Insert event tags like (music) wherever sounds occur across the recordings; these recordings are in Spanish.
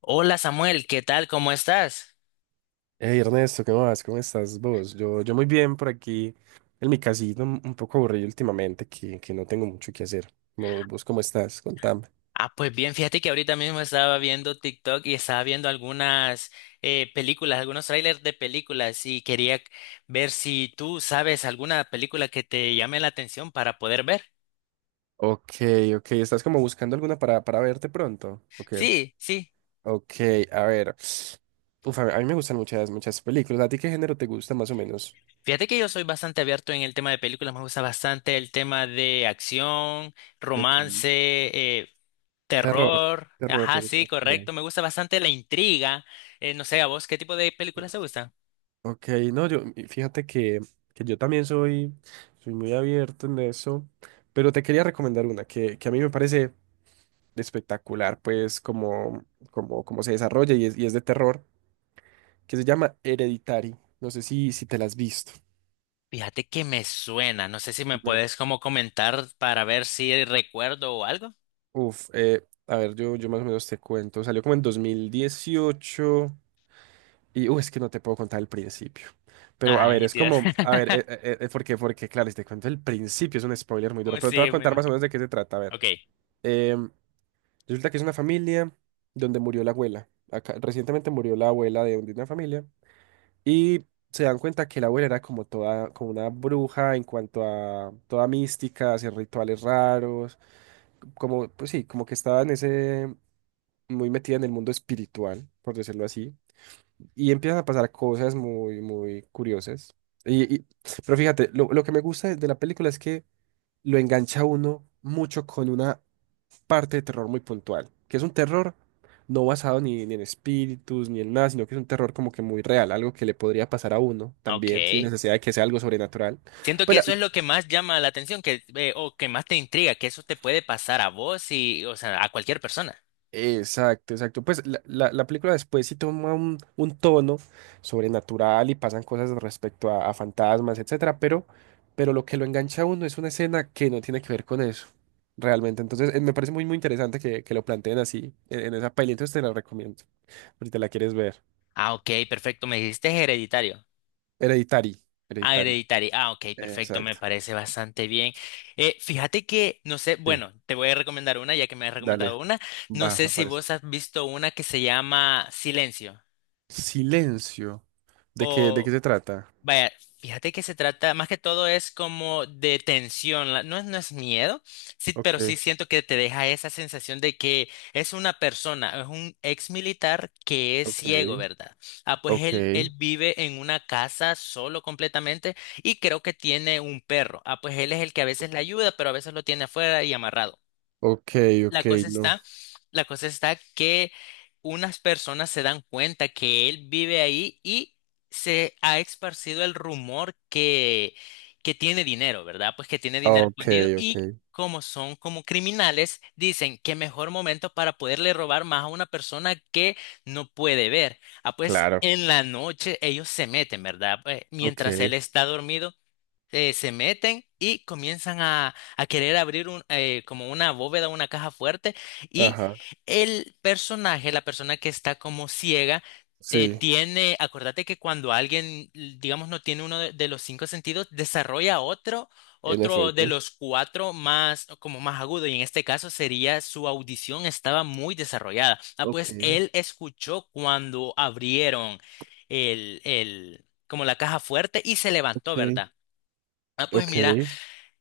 Hola Samuel, ¿qué tal? ¿Cómo estás? Hey Ernesto, ¿qué más? ¿Cómo estás vos? Yo muy bien por aquí, en mi casita, un poco aburrido últimamente, que no tengo mucho que hacer. ¿Vos cómo estás? Contame. Pues bien, fíjate que ahorita mismo estaba viendo TikTok y estaba viendo algunas películas, algunos trailers de películas y quería ver si tú sabes alguna película que te llame la atención para poder ver. Ok, ok, ¿estás como buscando alguna para verte pronto? Ok, Sí, sí. ok, a ver. Uf, a mí me gustan muchas, muchas películas. ¿A ti qué género te gusta más o menos? Fíjate que yo soy bastante abierto en el tema de películas, me gusta bastante el tema de acción, Ok, romance, terror, terror. terror Ajá, te gusta. sí, Ok, correcto, me gusta bastante la intriga. No sé, ¿a vos qué tipo de películas te gustan? ok, no, yo, y fíjate que yo también soy muy abierto en eso, pero te quería recomendar una que a mí me parece espectacular, pues, como se desarrolla y es de terror, que se llama Hereditary. No sé si te la has visto. Fíjate que me suena, no sé si me No. puedes como comentar para ver si recuerdo o algo. Uf, a ver, yo más o menos te cuento. Salió como en 2018 y, es que no te puedo contar el principio. Pero, a ver, Ay, es Dios. como, a ver, (laughs) porque claro, si te cuento el principio es un spoiler muy Oh, duro, pero te voy a sí, contar más o menos de qué se trata. A ver, Ok, Em, resulta que es una familia donde murió la abuela. Acá, recientemente murió la abuela de una familia. Y se dan cuenta que la abuela era como toda, como una bruja en cuanto a toda mística, hacer rituales raros, como, pues sí, como que estaba en ese, muy metida en el mundo espiritual, por decirlo así. Y empiezan a pasar cosas muy, muy curiosas. Y, y- pero fíjate, lo que me gusta de la película es que lo engancha a uno mucho con una parte de terror muy puntual, que es un terror no basado ni en espíritus ni en nada, sino que es un terror como que muy real, algo que le podría pasar a uno también, sin ok. necesidad de que sea algo sobrenatural. Siento Pues que la- eso es lo que más llama la atención, que o que más te intriga, que eso te puede pasar a vos y, o sea, a cualquier persona. exacto, exacto. Pues la película después sí toma un tono sobrenatural y pasan cosas respecto a fantasmas, etcétera, pero lo que lo engancha a uno es una escena que no tiene que ver con eso. Realmente, entonces me parece muy muy interesante que lo planteen así en esa peli, entonces te la recomiendo, por si te la quieres ver. Ah, ok, perfecto. Me dijiste hereditario. Hereditary. Ah, Hereditary. hereditario. Ah, ok, perfecto. Me Exacto. parece bastante bien. Fíjate que, no sé, Sí. bueno, te voy a recomendar una, ya que me has Dale. recomendado una. No Va, sé me si parece. vos has visto una que se llama Silencio. Silencio. ¿De qué, de O, qué se trata? vaya, fíjate que se trata, más que todo es como de tensión, no es, no es miedo, sí, pero Ok, sí siento que te deja esa sensación de que es una persona, es un ex militar que es ok, ciego, ¿verdad? Ah, pues él, ok, él vive en una casa solo completamente y creo que tiene un perro. Ah, pues él es el que a veces le ayuda, pero a veces lo tiene afuera y amarrado. ok, ok, La cosa no. está, la cosa está que unas personas se dan cuenta que él vive ahí y se ha esparcido el rumor que tiene dinero, ¿verdad? Pues que tiene dinero Ok, escondido ok. y como son como criminales, dicen que mejor momento para poderle robar más a una persona que no puede ver. Ah, pues Claro. en la noche ellos se meten, ¿verdad? Pues, mientras Ok. él está dormido, se meten y comienzan a querer abrir un, como una bóveda, una caja fuerte, y Ajá. el personaje, la persona que está como ciega, sí, Sí, tiene, acuérdate que cuando alguien, digamos, no tiene uno de los cinco sentidos, desarrolla otro, en otro de efecto. los cuatro más, como más agudo, y en este caso sería su audición estaba muy desarrollada. Ah, Ok, pues él escuchó cuando abrieron el, como la caja fuerte y se levantó, ok, ¿verdad? Ah, pues mira, ok.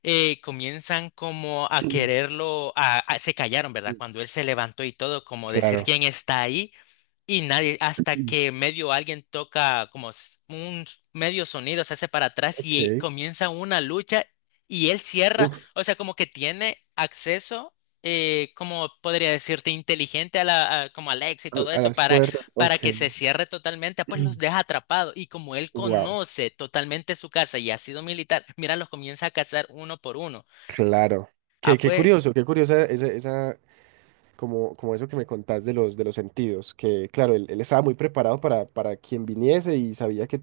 comienzan como a (clears throat) quererlo, se callaron, ¿verdad? Cuando él se levantó y todo, como decir Claro. quién está ahí. Y nadie, hasta Mm. que medio alguien toca como medio sonido, se hace para atrás y Ok. comienza una lucha y él cierra, Uf, o sea, como que tiene acceso, como podría decirte, inteligente a la, como Alex y a, todo a eso, las puertas. para Ok. que se cierre totalmente, ah, pues los deja (clears throat) atrapados y como él Wow. conoce totalmente su casa y ha sido militar, mira, los comienza a cazar uno por uno. Claro. Ah, Qué pues, curioso, qué curiosa esa, como, como eso que me contás de los sentidos, que claro, él estaba muy preparado para quien viniese y sabía que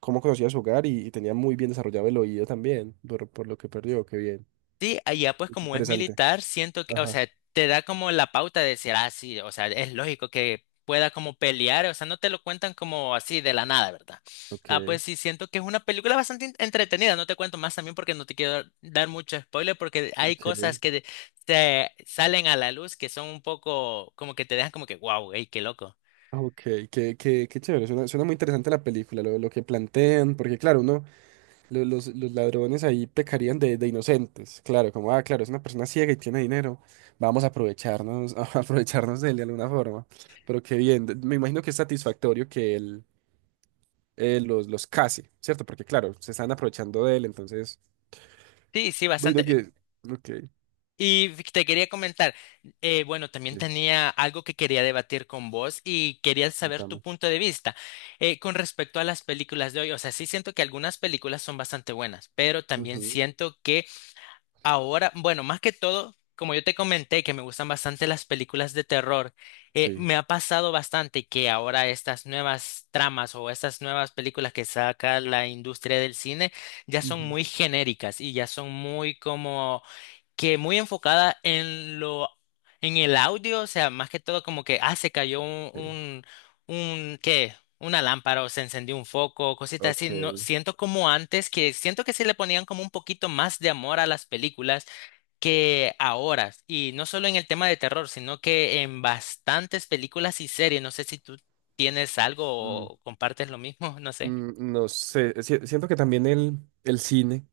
cómo conocía su hogar y tenía muy bien desarrollado el oído también, por lo que perdió, qué bien, sí, allá pues como es interesante. militar, siento que, o Ajá, sea, te da como la pauta de decir, ah, sí, o sea, es lógico que pueda como pelear, o sea, no te lo cuentan como así de la nada, ¿verdad? ok, Ah, pues sí, siento que es una película bastante entretenida, no te cuento más también porque no te quiero dar mucho spoiler porque hay cosas ok, que te salen a la luz que son un poco como que te dejan como que, wow, ey, qué loco. ok, qué, qué chévere, suena, suena muy interesante la película, lo que plantean, porque claro, uno los ladrones ahí pecarían de inocentes, claro, como, ah, claro, es una persona ciega y tiene dinero, vamos a aprovecharnos, (laughs) a aprovecharnos de él de alguna forma. Pero qué bien, me imagino que es satisfactorio que él los case, ¿cierto? Porque claro, se están aprovechando de él, entonces, Sí, sí, bueno, bastante. que, ok, Y te quería comentar, bueno, también sí, tenía algo que quería debatir con vos y quería saber tu contame. punto de vista con respecto a las películas de hoy. O sea, sí siento que algunas películas son bastante buenas, pero también Ujú, siento que ahora, bueno, más que todo, como yo te comenté, que me gustan bastante las películas de terror, Sí. me ha pasado bastante que ahora estas nuevas tramas o estas nuevas películas que saca la industria del cine ya son Ujú. muy genéricas y ya son muy como que muy enfocada en lo, en el audio, o sea, más que todo como que, ah, se cayó Sí, un, ¿qué? Una lámpara o se encendió un foco, cositas así. Ok. No, siento como antes que siento que sí le ponían como un poquito más de amor a las películas que ahora. Y no solo en el tema de terror, sino que en bastantes películas y series. No sé si tú tienes Mm, algo o compartes lo mismo, (laughs) no sé. No sé, siento que también el cine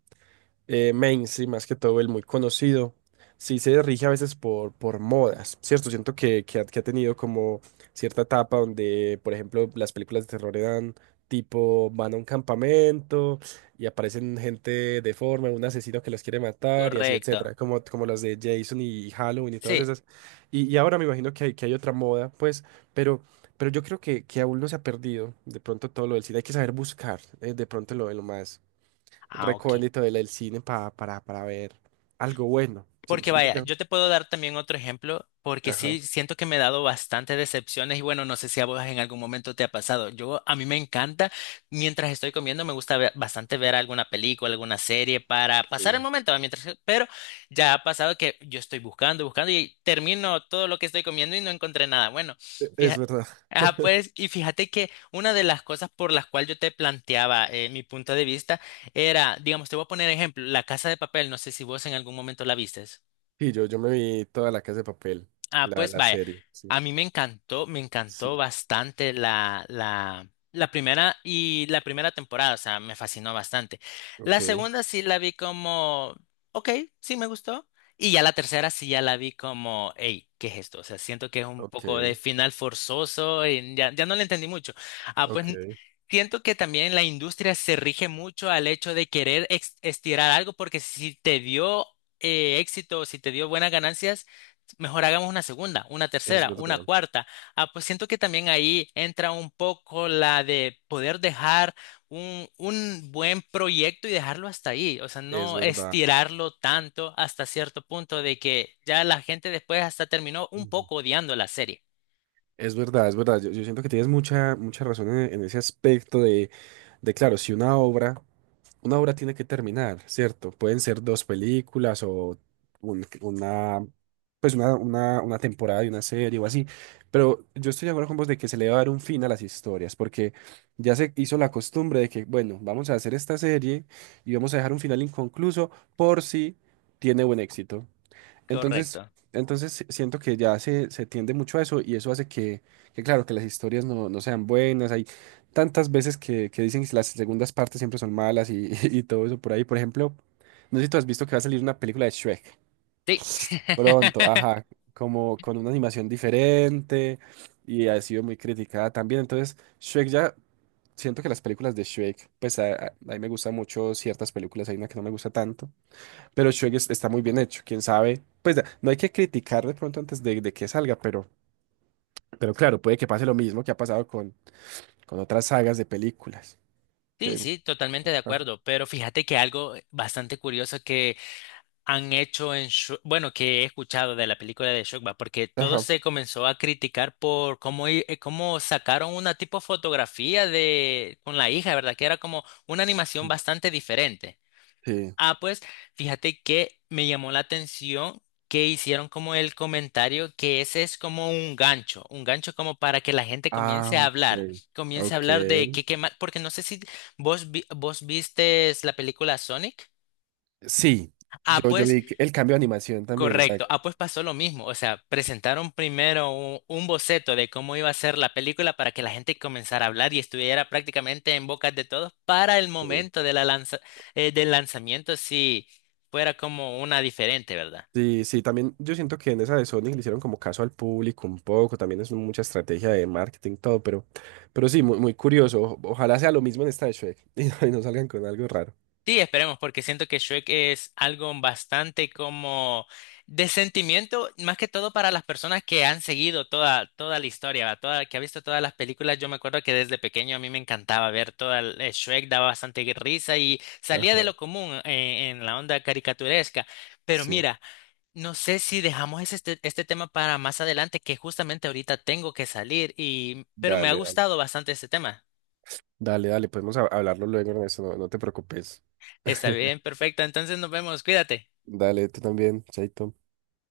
mainstream, más que todo el muy conocido, sí se rige a veces por modas, ¿cierto? Siento que ha tenido como cierta etapa donde, por ejemplo, las películas de terror eran tipo, van a un campamento y aparecen gente deforme, un asesino que los quiere matar y así, Correcto. etcétera, como, como las de Jason y Halloween y todas Sí. esas. Y ahora me imagino que hay otra moda, pues, pero... Pero yo creo que aún no se ha perdido de pronto todo lo del cine. Hay que saber buscar de pronto lo, de lo más Ah, ok. recóndito del, del cine para ver algo bueno. Porque Siento vaya, que yo te puedo dar también otro ejemplo, porque ajá, sí siento que me he dado bastantes decepciones y bueno, no sé si a vos en algún momento te ha pasado. A mí me encanta, mientras estoy comiendo, me gusta bastante ver alguna película, alguna serie para pasar el sí. momento, ¿va? Mientras, pero ya ha pasado que yo estoy buscando y termino todo lo que estoy comiendo y no encontré nada. Bueno, Es fíjate. verdad. Ah, pues, y fíjate que una de las cosas por las cuales yo te planteaba mi punto de vista era, digamos, te voy a poner ejemplo, La Casa de Papel, no sé si vos en algún momento la vistes. Sí, yo me vi toda la Casa de Papel, Ah, la, pues la vaya, serie, sí. a mí me encantó Sí, bastante la primera y la primera temporada, o sea, me fascinó bastante. La ok, segunda sí la vi como, ok, sí me gustó. Y ya la tercera sí ya la vi como, hey, ¿qué es esto? O sea, siento que es un ok, poco de final forzoso y ya, ya no le entendí mucho. Ah, pues ok, n- Siento que también la industria se rige mucho al hecho de querer estirar algo porque si te dio éxito, si te dio buenas ganancias, mejor hagamos una segunda, una es tercera, una verdad, cuarta. Ah, pues siento que también ahí entra un poco la de poder dejar un buen proyecto y dejarlo hasta ahí. O sea, es no verdad. estirarlo tanto hasta cierto punto de que ya la gente después hasta terminó un Ujú. poco odiando la serie. Es verdad, es verdad. Yo siento que tienes mucha, mucha razón en ese aspecto de claro, si una obra una obra tiene que terminar, ¿cierto? Pueden ser dos películas o un- una, una una temporada de una serie o así, pero yo estoy de acuerdo con vos de que se le va a dar un fin a las historias, porque ya se hizo la costumbre de que, bueno, vamos a hacer esta serie y vamos a dejar un final inconcluso por si tiene buen éxito. Entonces, Correcto. entonces si, siento que ya se tiende mucho a eso y eso hace que claro, que las historias no, no sean buenas. Hay tantas veces que dicen que las segundas partes siempre son malas y, (laughs) y todo eso por ahí. Por ejemplo, no sé si tú has visto que va a salir una película de Shrek Sí. pronto, (laughs) ajá, como con una animación diferente y ha sido muy criticada también. Entonces, Shrek ya, siento que las películas de Shrek, pues a, a mí me gustan mucho ciertas películas, hay una que no me gusta tanto pero Shrek está muy bien hecho, quién sabe. Pues no hay que criticar de pronto antes de que salga, pero claro, puede que pase lo mismo que ha pasado con otras sagas de películas. Sí, Que, sí, totalmente de ah, acuerdo, pero fíjate que algo bastante curioso que han hecho en, bueno, que he escuchado de la película de Shrek, porque todo ajá, se comenzó a criticar por cómo, cómo sacaron una tipo fotografía de con la hija, ¿verdad? Que era como una animación bastante diferente. sí. Ah, pues fíjate que me llamó la atención que hicieron como el comentario que ese es como un gancho como para que la gente Ah, ok. comience a Ok. hablar de qué porque no sé si vos vistes la película Sonic. Sí, Ah, yo pues vi que el cambio de animación también, correcto. exacto. Ah, pues pasó lo mismo. O sea, presentaron primero un boceto de cómo iba a ser la película para que la gente comenzara a hablar y estuviera prácticamente en bocas de todos para el Sí, momento de la del lanzamiento, si fuera como una diferente, ¿verdad? sí, sí, también yo siento que en esa de Sonic le hicieron como caso al público un poco, también es mucha estrategia de marketing, todo, pero sí, muy, muy curioso. Ojalá sea lo mismo en esta de Shrek (laughs) y no salgan con algo raro. Sí, esperemos, porque siento que Shrek es algo bastante como de sentimiento, más que todo para las personas que han seguido toda, toda la historia, ¿va? Toda, que ha visto todas las películas. Yo me acuerdo que desde pequeño a mí me encantaba ver toda el, Shrek, daba bastante risa y salía de Ajá, lo común en la onda caricaturesca. Pero sí. mira, no sé si dejamos este, este tema para más adelante, que justamente ahorita tengo que salir y, pero me ha Dale, dale. gustado bastante este tema. Dale, dale, podemos hablarlo luego, Ernesto, no, no te preocupes. Está bien, perfecto. Entonces nos vemos, cuídate. Dale, tú también, Chaito.